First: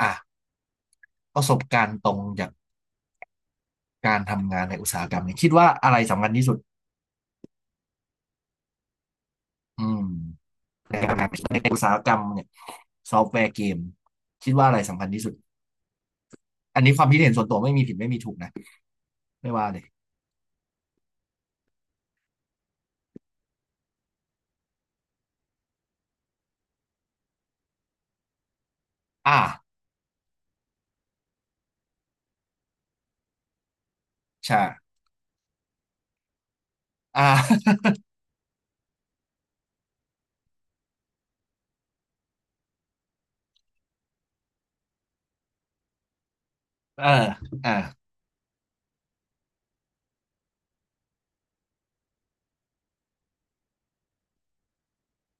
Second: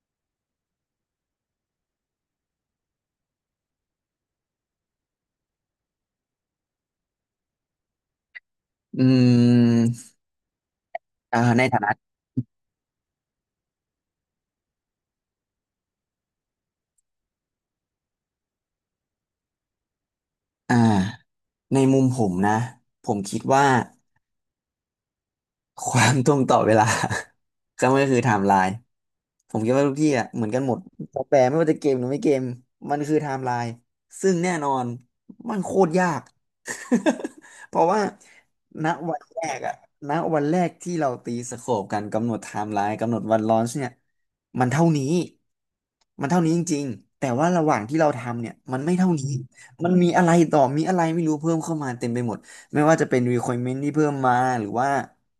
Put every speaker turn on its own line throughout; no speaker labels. อ่ะประสบการณ์ตรงจากการทำงานในอุตสาหกรรมเนี่ยคิดว่าอะไรสำคัญที่สุด
อื
อืม
ม
ในการทำงานใน
ใน
อุ
ฐา
ตสา
นะ
หกรรมเนี่ยซอฟต์แวร์เกมคิดว่าอะไรสำคัญที่สุดอันนี้ความคิดเห็นส่วนตัวไม่มีผิดไม่มีถูกนะไม่ว่าเลย
อ่าในมุมผมนะ ผมคิดว่า ความตรงต่อเวลา ก็ไม่ก็คือไทม์ไลน์
อ่า
ผมคิดว่าทุกที่อ่ะเหมือนกันหมดซอฟต์แวร์ไม่ว่าจะเกมหรือไม่เกมมันคือไทม์ไลน์ซึ่งแน่
ใช่
นอนมันโคตรยาก
อ่
เพราะ
า
ว่าณวันแรกณวันแรกที่เราตีสโคปกันกำหนดไทม์ไลน์กำหนดวันลอนช์เนี่ยมันเท่านี้มันเท่านี้จริง
เออ
ๆแต่ว่าระ
อ่า
หว่างที่เราทำเนี่ยมันไม่เท่านี้มันมีอะไรต่อมีอะไรไม่รู้เพิ่มเข้ามาเต็มไปหมดไม่ว่าจะเป็น requirement ที่เพิ่มมาหรือว่า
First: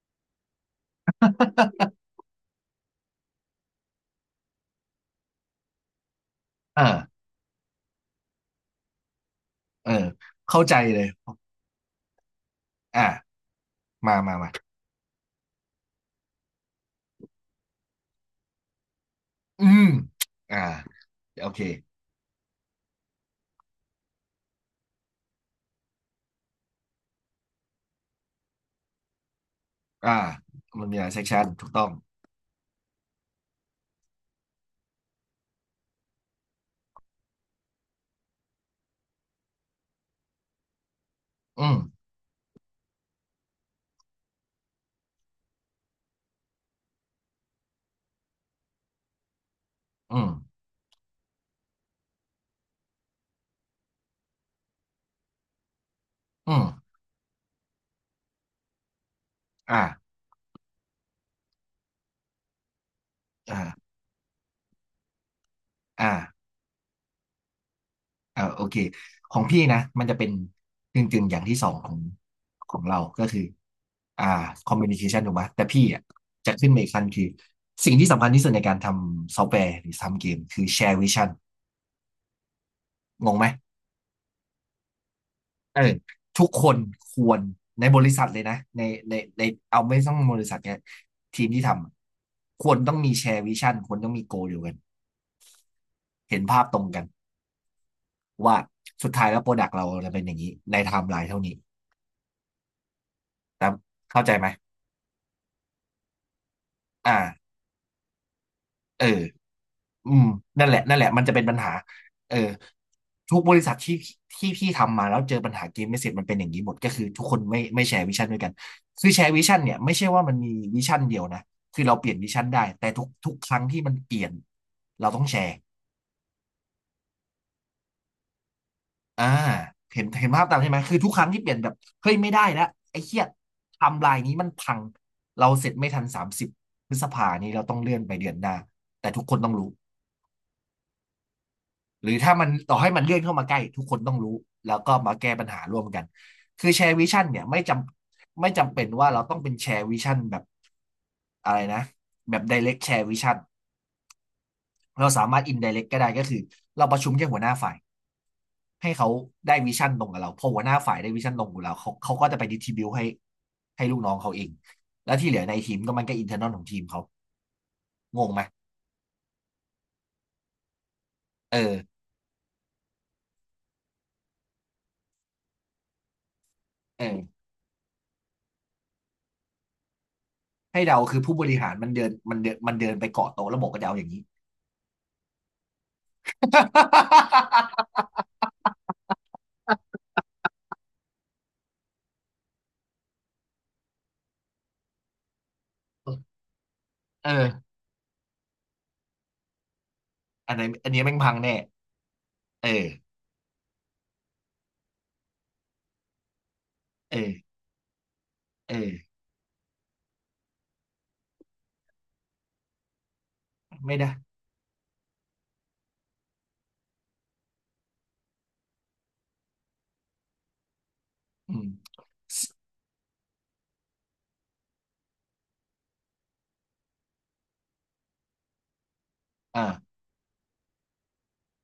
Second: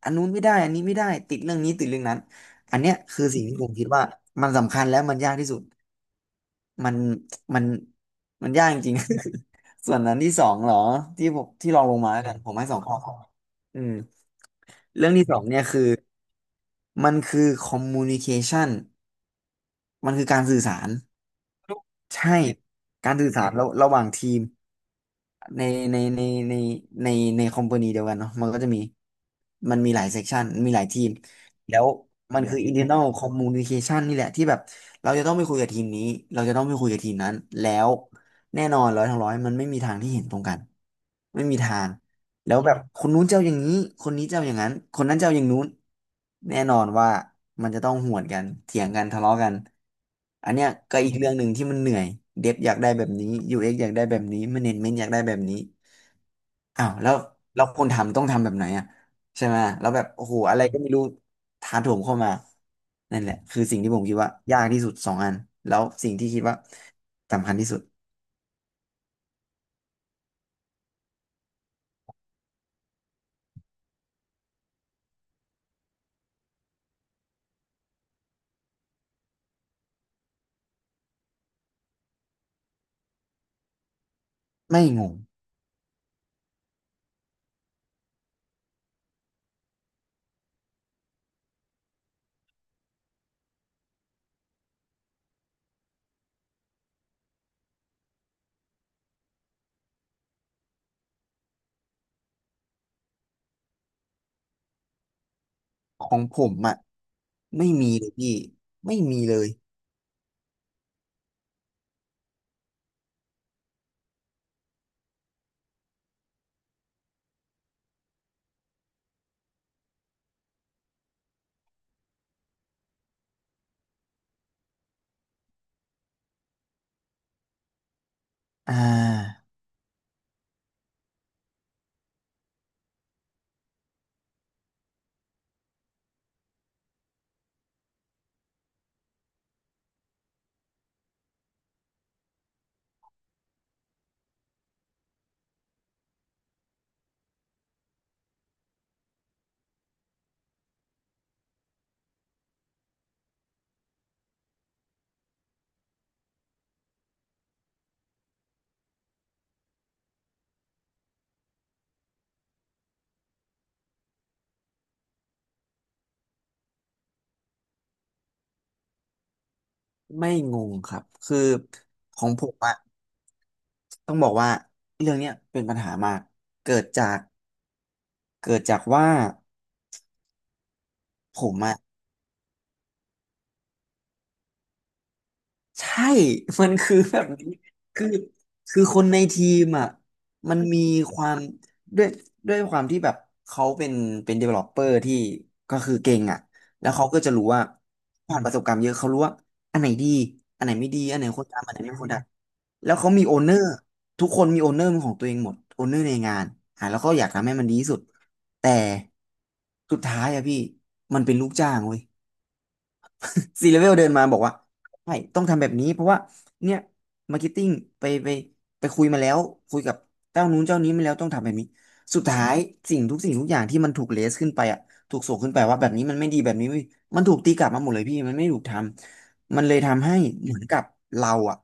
อันนู้นไม่ได้อันนี้ไม่ได้ติดเรื่องนี้ติดเรื่องนั้นอันเนี้ยคือสิ่งที่ผมคิดว่ามันสำคัญและมันยากที่สุด
เออ
มันมันมันยากจริงๆ
เอ อ
ส่วนนั้นที่สอง
เข้า
เหร
ใจ
อ
เลย
ที่ผมที่ลองลงมาแล้วกันผมให้สองข้อ
อ่ะ
อืม
มามามา
เรื่องที่สองเนี่ยคือมันคือ communication
อืม
มันคือการ
อ่า
สื่อสาร
โอเค
ใช่การสื่อสารระหว่างทีมในในในในในในคอมพานีเดียวกันเนาะมันก็จะมีมันมีหลาย
อ่า
เซกชันมีหลา
มั
ย
นมี
ที
หลาย
ม
เซกชันถูก
แล้
ต้อ
ว
ง
มันคือ internal communication นี่แหละที่แบบเราจะต้องไปคุยกับทีมนี้เราจะต้องไปคุยกับทีมนั้นแล้วแน่นอนร้อยทั้งร้อยมันไม่มีทางที่เห็นตรงกันไม่มี
อืม
ทาง แล้วแบบคนนู้นเจ้าอย่างนี้คนนี้เจ้าอย่างนั้นคนนั้นเจ้าอย่างนู้นแน่นอนว่ามันจะต้องหวนกันเถียงกันทะเลาะกัน
อืม
อันเนี้ยก็อีกเรื่องหนึ่งที่มันเหนื่อยเดฟอยากได้แบบนี้ UX อกซ์อยากได้แบบนี้ Management อยากได้แบบนี้
อื
อ้าว
ม
แล้วคนทำต้องทำแบบไหนอ่ะใช่ไหม
อ่า
แล้วแบบโอ้โหอะไรก็ไม่รู้ถาโถมเข้ามานั่นแหละคือสิ่ง
อ่า
ที่ผมคิดว่ายากที่สุดสองอันแล้วสิ่ง
อ่า
ที่คิดว่าสำคัญที่สุด
เอ่าโอเคของพี่นะมันจะเป็นกึ่งกึ่งอย่างที่สองของของเราก็คืออ่าคอมมิวนิเคชันถูกไหมแต่พี่อ่ะจะขึ้นมาอีกขั้นคือสิ่งที่สำคัญที่สุดในการทำซอฟต์แวร์หรือทำเกมคือแชร์วิชั่นงงไหม
ไม่งง
เออทุกคนควรในบริษัทเลยนะในเอาไม่ต้องบริษัทเนี่ยทีมที่ทำอะควรต้องมีแชร์วิชั่นควรต้องมีโกเดียวกันเห็นภาพตรงกันว่าสุดท้ายแล้วโปรดักต์เราจะเป็นอย่างนี้ในไทม์ไลน์เท่านี้แต่เข้าใจไหม
ของผมอ่ะ
อ่า
ไม่มีเลยพี่ไม่
เออ
มีเลย
อืมนั่นแหละนั่นแหละมันจะเป็นปัญหาเออทุกบริษัทที่ที่พี่ทำมาแล้วเจอปัญหาเกมไม่เสร็จมันเป็นอย่างนี้หมด ก็คือทุกคนไม่แชร์วิชั่นด้วยกันคือแชร์วิชั่นเนี่ยไม่ใช่ว่ามันมีวิชั่นเดียวนะ คือเราเปลี่ยนวิชั่นได้ แต่ทุกครั้งที่มันเปลี่ยนเราต้องแชร์
อ่
อ่า
า
เห็นภาพตามใช่ไหมคือทุกครั้งที่เปลี่ยนแบบ เฮ้ยไม่ได้แล้วไอ้เหี้ยไทำลายนี้มันพัง เราเสร็จไม่ทัน30พฤษภานี้เราต้องเลื่อนไปเดือนหน้าแต่ทุกคนต้องรู้ หรือถ้ามันต่อให้มันเลื่อนเข้ามาใกล้ทุกคนต้องรู้แล้วก็มาแก้ปัญหาร่วมกันคือแชร์วิชั่นเนี่ยไม่จำเป็นว่าเราต้องเป็นแชร์วิชั่นแบบอะไรนะแบบไดเรกแชร์วิชั่นเราสามารถอินไดเรกก็ได้ก็คือเราประชุมแค่หัวหน้าฝ่ายให้เขาได้วิชั่นตรงกับเราพอหัวหน้าฝ่ายได้วิชั่นตรงกับเราเขาก็จะไปดิสทริบิวต์ให้ลูกน้องเขาเองแล้วที่เหลือในทีมก็มันก็อินเทอร์นอลของทีมเขางงไหม
ไม่งงครับคือ
เออ
ของผมอะต้องบอกว่าเรื่องเนี้ยเป็นปัญหามากเกิด
เอ
จาก
อ
เกิดจากว่า
ให้เราคือผู้
ผ
บ
ม
ริหาร
อะ
มันเดินไปเกาะโต๊ะแล้วบอกก็จะเอาอย่างนี้
ใช่ มันคือแบบนี้ คือคือคนในทีมอ่ะมันมีความด้วยด้วยความที่แบบเขาเป็น developer ที่ก็คือเก่งอ่ะแล้วเขาก็
เอ
จะรู้ว่า
อ
ผ่านประสบการณ์เยอะเขารู้ว่าอันไหนดี
อันไหน
อันไหนไม่
อัน
ดี
นี้แม่
อั
ง
นไหน
พัง
ควร
แน่
ทำอันไหนไม่ควรท
เออ
ำแล้วเขามีโอเนอร์ทุกคนมีโอเนอร์ของตัวเองหมดโอเนอร์ในงานอ่ะแล้วก็
เอ
อยาก
อ
ทำให้มันดีที่สุด แต่
เออ
สุดท้ายอะพี่มันเป็นลูกจ้างเว้ย ซีเลเวล
ไม่
เดิ
ได้
นมาบอกว่าใช่ต้องทำแบบนี้เพราะว่าเนี่ยมาร์เก็ตติ้งไปไปไปคุยมาแล้วคุยกับเจ้านู้นเจ้านี้มาแล้วต้องทำแบ
อื
บ
ม
นี้สุดท้า
ส
ยสิ่งทุกสิ่งทุกอย่างที่มันถูกเลสขึ้นไปอ่ะถูกส่งขึ้นไปว่าแบบนี้มันไม่ดีแบบนี้ไม่มันถูกตีกลับมาหมดเลยพี่มันไม่ถูกทำมันเลย
อ่า
ทำให้เหมือนกับเราอ่ะ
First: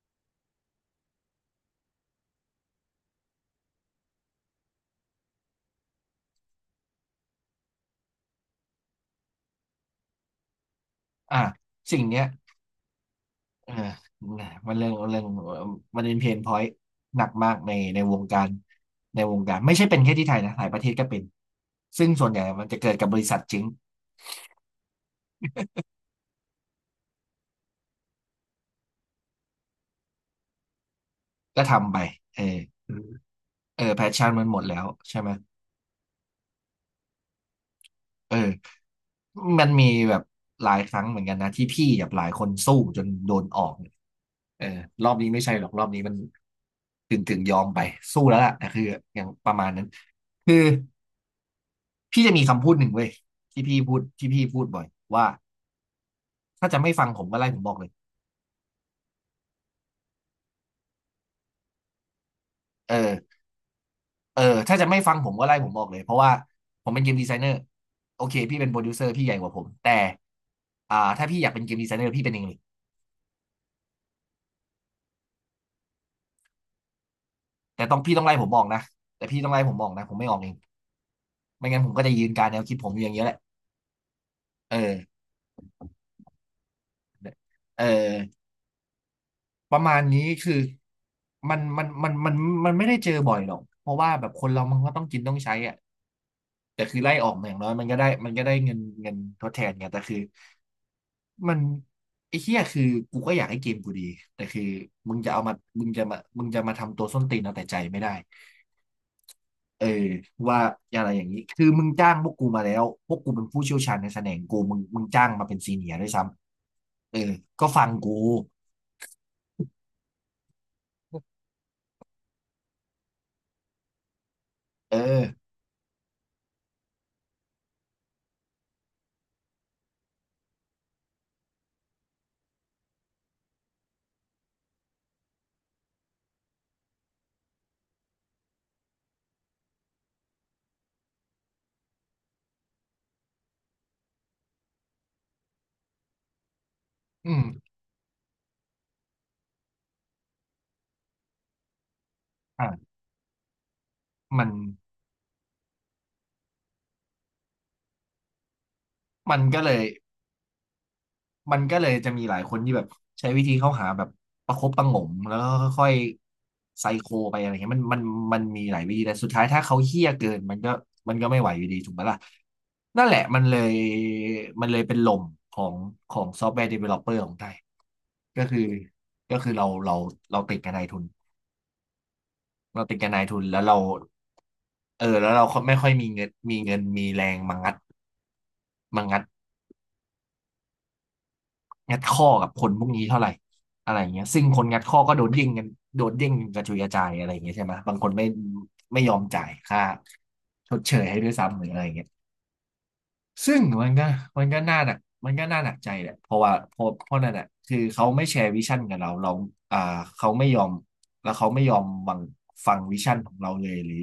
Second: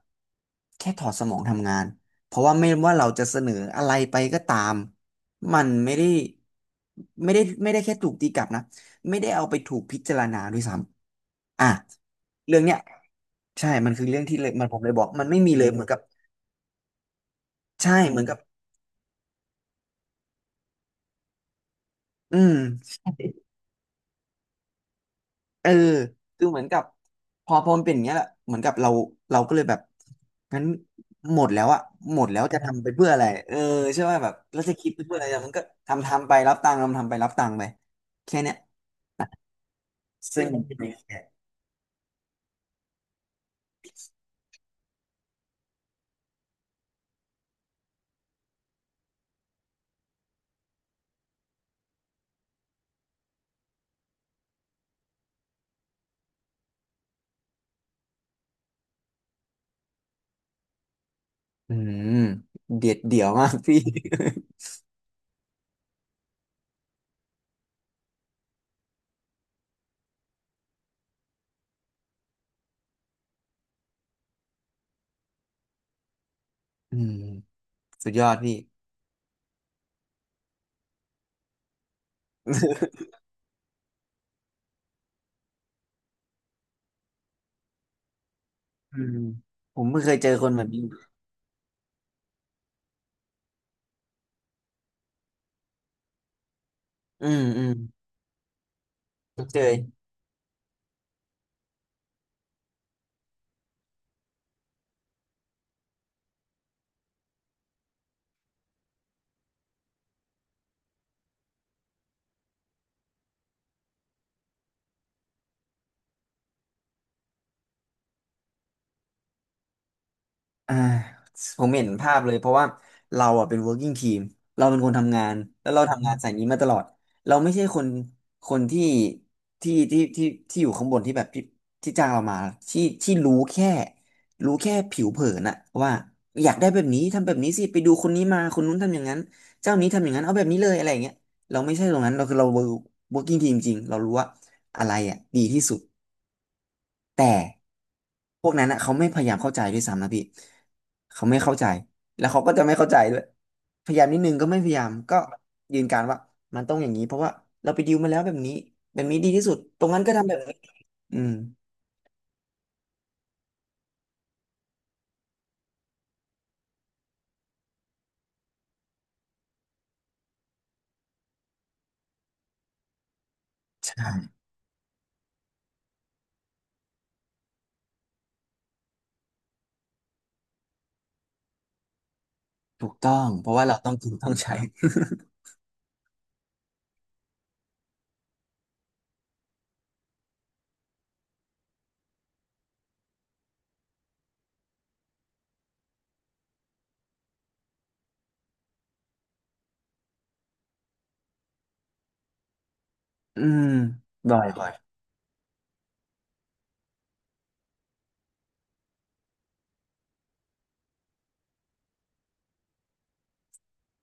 แค่ถอดสมองทำงานเพราะว่าไม่ว่าเราจะเสนออะไรไปก็ตามมันไม่ได้ไม่ได้แค่ถูกตีกลับนะ ไม่ได้เอาไปถูกพิจารณาด้วยซ้
อ่า
ำอ่ะ
สิ่งเนี้ย
เรื่องเนี้ยใช่
เออ
มันคือเรื่องที่เล
นะ
ยมัน
มั
ผ
น
ม
เรื่อ
เล
ง
ยบอก
เรื่อ
มั
ง
นไม่มีเลยเหมือนกับ
มันเป็นเพนพอยต์หนักมากใน
ใช่
ในว
เหมือ
ง
นกั
กา
บ
รในวงการไม่ใช่เป็นแค่ที่ไทยนะ หลายประเทศก็เป็น ซึ่งส่วน
อื
ใหญ่
ม
มันจะเกิดกับบริษัทจริง
เออคือเหมือนกับพอมันเป็นอย่างเงี้ยแหละเหมือนกับเราเราก็เลยแบบงั้นหมดแล้
ก็
วอะ
ทำไป
หมด
เอ
แล้ว
อ
จะทำไปเพื่ออะไรเออ
เออแพ
ใช่
ช
ว่า
ชั่
แบ
น
บ
มันหมด
เราจะ
แล้ว
คิดไปเพื่อ
ใช่
อะไร
ไหม
มันก็ทำไปรับตังค์ทำไปรับตังค์ไป
เอ
แค่เนี้ย
อมันมีแบบ
ซึ่ง
หลายครั้งเหมือนกันนะที่พี่กับหลายคนสู้จนโดนออก เออรอบนี้ไม่ใช่หรอกรอบนี้มันถึงยอมไปสู้แล้วล่ะนะคืออย่างประมาณนั้นคือพี่จะมีคำพูดหนึ่งเว้ยที่พี่พูดบ่อยว่าถ้าจะไม่ฟังผมก็ไล่ผมบอกเลย
อืมเด็
เอ
ดเดี่ยว
อ
มากพี่
เออถ้าจะไม่ฟังผมก็ไล่ผมบอกเลยเพราะว่าผมเป็นเกมดีไซเนอร์โอเคพี่เป็นโปรดิวเซอร์พี่ใหญ่กว่าผมแต่อ่าถ้าพี่อยากเป็นเกมดีไซเนอร์พี่เป็นเองเลย
อืม
แต่ต้อง
สุ
พี่
ด
ต้
ย
อง
อ
ไล่
ด
ผม
พี่
บอกนะแต่พี่ต้องไล่ผมบอกนะผมไม่ออกเองไม่งั้นผมก็จะยืนการแนวคิดผมอยู่อย่างเงี้ยแหละเออเออ
อืม
ป
ผ
ระ
ม
มา
เพิ่
ณ
งเคย
นี้
เจอค
คื
น
อ
แบบนี้
มันมันไม่ได้เจอบ่อยหรอกเพราะว่าแบบคนเรามันก็ต้องกินต้องใช้อ่ะแต่คือไล่
อื
ออก
ม
มาอย่าง
อื
น้อ
ม
ยมันก็ได้มันก็ได้เงินทด
เจ
แท
อ
นไงแต่คือมันไอ้เหี้ยคือกูก็อยากให้เกมกูดีแต่คือมึงจะเอามามึงจะมาทำตัวส้นตีนเอาแต่ใจไม่ได้เออว่าอะไรอย่างนี้คือมึงจ้างพวกกูมาแล้วพวกกูเป็นผู้เชี่ยวชาญในแสดงกูมึงจ้างมาเป็นซีเนียร์ด้วยซ้ำเออก็ฟังกู
อ่าผมเห็นภาพเลยเพราะว่าเราอ่ะเป็น working team เราเป็นคน
เออ
ทำงานแล้วเราทำงานสายนี้มาตลอดเราไม่ใช่คนคนที่ที่ที่อยู่ข้างบนที่แบบที่จ้างเรามาที่รู้แค่รู้แค่ผิวเผินอะว่าอยากได้แบบนี้ทำแบบนี้สิไปดูคนนี้มาคนนู้นทำอย่างนั้นเจ้านี้ทำอย่างนั้นเอาแบบนี้เลยอะไรอย่างเงี้ยเราไม่ใช่ตรงนั้นเราคือเรา working team จริงเรารู้ว่าอะไรอ่ะดีที่สุด
อื
แต่
ม
พวกนั้นอ่ะเขาไม่พยายามเข้าใจด้วยซ้ำนะพี่เขาไม่เข้าใจแล้วเขาก็จะไม่
อ่ะ
เข้าใจด้วยพยายามนิดนึง
มั
ก็
น
ไม่พยายามก็ยืนการว่ามันต้องอย่างนี้เพราะว่าเราไปดิมาแล้วแบบนี้แบบนี้ดี
มัน
ที่สุด
ก็เลย
ตรงนั้นก็ทำแบบนี้อืม
มันก็เลยจะมีหลายคนที่แบบใช้วิธีเข้าหาแบบประคบประหงมแล้วก็ค่อยๆไซโคไปอะไรเงี้ยมันมันมีหลายวิธีแต่สุดท้ายถ้าเขาเหี้ยเกินมันก็ไม่ไหวอยู่ดีถูกไหมล่ะนั่นแหละมันเลย
ใช่
มันเลยเป็นลมของของซอฟต์แวร์เดเวลลอปเปอร์ของไทยก็คือก็คือเราติดกับนายทุนเรา
ถู
ติ
ก
ดกับ
ต้
นา
อ
ย
ง
ทุน
เพราะ
แล้ว
ว่า
เรา
เราต้องกินต้องใช้
เออแล้วเราไม่ค่อยมีเงินมีแรงมางัด งัดข้อกับคนพวกนี้เท่าไหร่อะไรเงี้ยซึ่งคนงัดข้อก็โดนเด้งกันกระจุยกระจายอะไรเงี้ยใช่ไหมบางคนไม่ยอมจ่ายค่าชดเชยให้ด้วยซ้ำหรืออะไรเงี้ย
อื
ซึ่ง
ม
มันก็
บ่อ
มัน
ย
ก็
บ่อย
น่าหนักใจแหละเพราะว่าเพราะนั่นแหละคือเขาไม่แชร์วิชั่นกับเราอ่าเขาไม่ยอมแล้วเขาไม่ยอมฟังวิชั่นของเราเลยหรือ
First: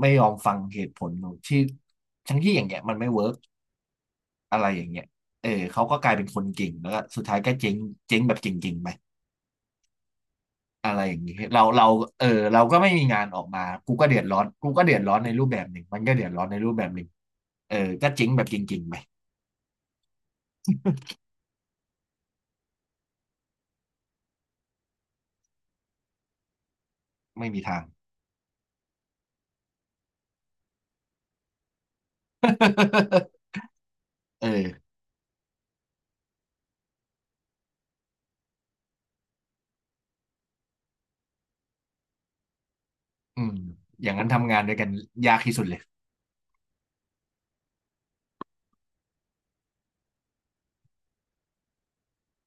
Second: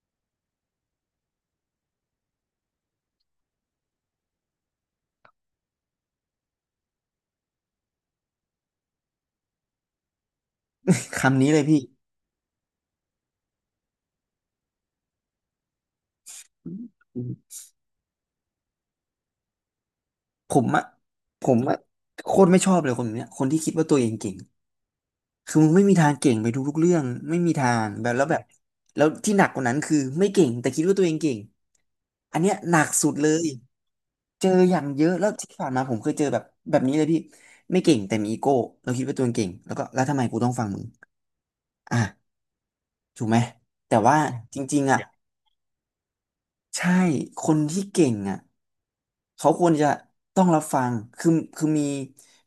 ไม่ยอมฟังเหตุผลของที่ทั้งที่อย่างเงี้ยมันไม่เวิร์ก อะไรอย่างเงี้ยเออเขาก็กลายเป็นคนเก่ง แล้วก็สุดท้ายก็เจ๊งเจ๊งแบบเก่งๆไปอะไรอย่างเงี้ย
คำนี้เล
เรา
ยพี่
เราเออเราก็ไม่มีงานออกมา กูก็เดือดร้อนกูก็เดือดร้อนในรูปแบบหนึ่งมันก็เดือดร้อนในรูปแบบหนึ่งเออก็เจ๊งแบบเก่งๆไป
ผมอะผมอะโคตรไม่ชอบเลยคนแบบเนี้ยคนที่คิดว่าตัวเองเก่ง คือมึงไม่มีทางเก่งไปทุกๆเรื่องไม่
ไม่
มี
มี
ทา
ทาง
งแบบแล้วที่หนักกว่านั้นคือไม่เก่งแต่คิดว่าตัวเองเก่งอันเนี้ยหนักสุดเลย
เอ
เจออย่าง
อ
เยอะแล้วที่ผ่านมาผมเคยเจอแบบแบบนี้เลยพี่ไม่เก่งแต่มีอีโก้เราคิดว่าตัวเองเก่งแล้วก็แล้วทำไมกูต้องฟังมึงอ่ะถูกไหม
อืม
แต่
อย่าง
ว่า
นั้นทำ
จ
งานด้วย
ริง
กัน
ๆอ่ะ
ยากที่สุดเลย
ใช่คนที่เก่งอ่ะ เขาควรจะต้องรับฟังคือคือมี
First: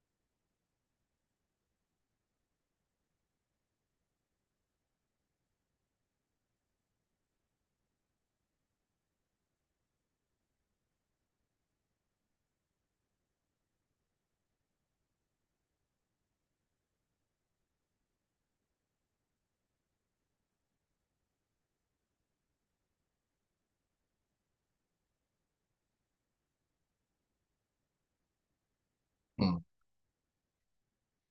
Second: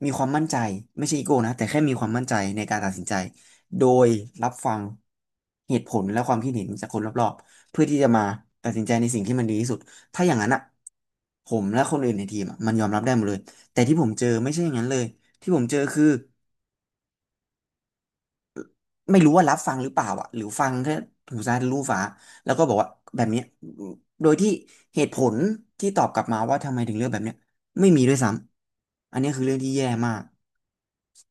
มีความมั่นใจไม่ใช่อีโก้นะ แต่แค่มีความมั่นใจในการตัดสินใจ โดยรับฟังเหตุผลและความคิดเห็นจากคนรอบๆเพื่อที่จะมาตัดสินใจในสิ่งที่มันดีที่สุดถ้าอย่างนั้นอ่ะผมและคนอื่นในทีมอะมันยอมรับได้หมดเลยแต่ที่ผมเจอไม่ใช่อย่างนั้นเลยที่ผมเจอคือ ไม่รู้ว่ารับฟังหรือเปล่าอ่ะหรือฟังแค่หูซ้ายทะลุฟ้าแล้วก็บอกว่าแบบเนี้ยโดยที่เหตุผลที่ตอบกลับมาว่าทำไมถึงเลือกแบบเนี้ยไม่มีด้วยซ้ำอันนี้คื
อื
อ
ม
เรื่องที่แย่มาก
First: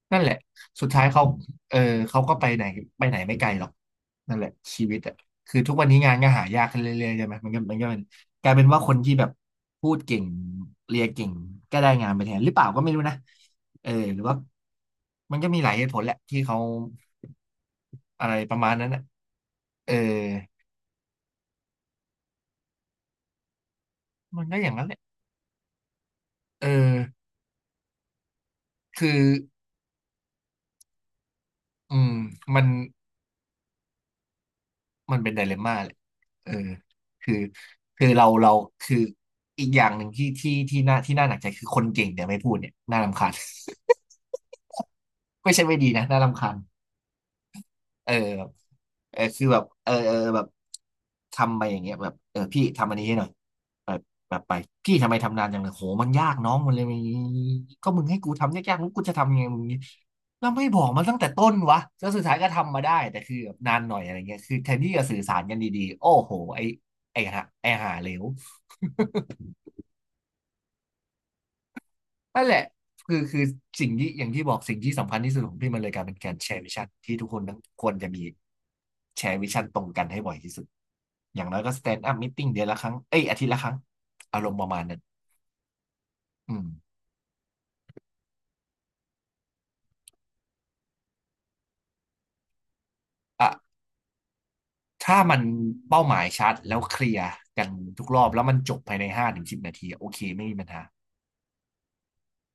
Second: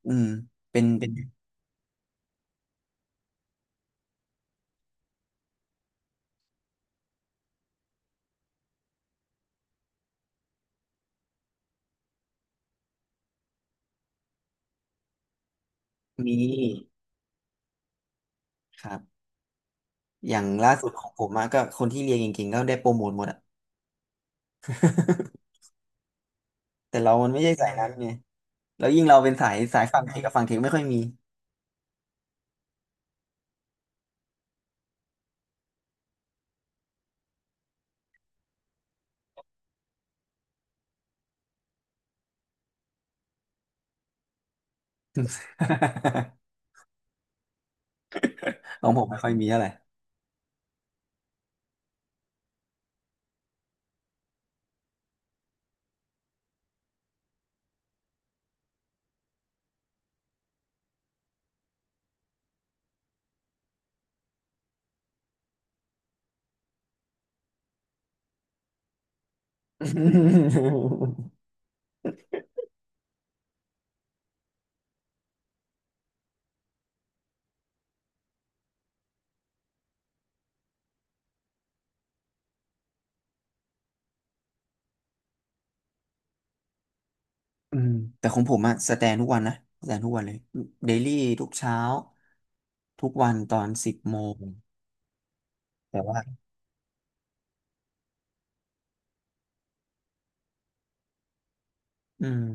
อื
นั่น
ม
แหละ
เป็
สุ
น
ดท้าย
เป็น
เขาเออเขาก็ไปไหนไปไหนไม่ไกลหรอกนั่นแหละชีวิตอ่ะคือทุกวันนี้งานก็หายากขึ้นเรื่อยๆใช่ไหมมันก็เป็นกลายเป็นว่าคนที่แบบพูดเก่งเรียนเก่งก็ได้งานไปแทนหรือเปล่าก็ไม่รู้นะเออหรือว่ามันก็มีหลายเหตุผลแหละ
มี
ที่เขาอะไรประมาณ
ค
นั้น
รั
อ่ะ
บ
เออ
อย่างล่าสุดของผมอะก็คนที่เรียนเก่งๆก็ได้โปรโมทหมดอ่ะ
มันก็อย่างนั้นแหละเออ
แต่เรามันไม่ใช่สายนั้นไงแล้วยิ่ง
คื
เรา
อ
เป็นสายสายฝั่งเทคกับฝั่งเทคไม่ค่อยมี
อืมมัน มันเป็นไดเลมม่าเลยเออคือคือเราคืออีกอย่างหนึ่งที่น่าหนักใจคือคนเก่งเนี่ยไม่พูดเนี่ยน่ารำคาญ ไม่ใช่ไม่ดีนะน่ารำคา ญเออ
ของผม
เอ
ไม่
อ
ค่อย
คือ
มี
แบ
อะ
บ
ไร
เออแบบทำไปอย่างเงี้ยแบบเออพี่ทำอันนี้ให้หน่อยแบบแบบไปพี่ทำไมทำนานจังเลยโหมันยากน้องมันเลยมีก็มึงให้กูทำยากๆมึงกูจะทำยังไงมึงแล้วไม่บอกมันตั้งแต่ต้นวะแล้วสุดท้ายก็ทำมาได้แต่คือแบบนานหน่อยอะไรเงี้ยคือแทนที่จะสื่อสารกันดีๆโอ้โหไอหาเหลว นั่นแหละคือสิ่งที่อย่างที่บอกสิ่งที่สำคัญที่สุดของพี่มันเลยกลายเป็นการแชร์วิชั่นที่ทุกคนต้องควรจะมีแชร์วิชั่นตรงกันให้บ่อยที่สุดอย่างน้อยก็สแตนด์อัพม t ติ้งเดือนละครั้งเอ้ยอาทิตย์ละครั้งอารมณ์ประมาณนั้นอืม
อืมแต่ของผมอะสแตนทุกวันนะสแตนทุกวันเลยเดลี่ทุกเช้าทุกวันตอน
อ่ะ
10 โมง
ถ้ามัน
แต่
เป้าห
ว่า
มายชัดแล้วเคลียร์กันทุกรอบแล้วมันจบภายใน5 ถึง 10 นาทีโอเคไม่มีปัญหา
อืม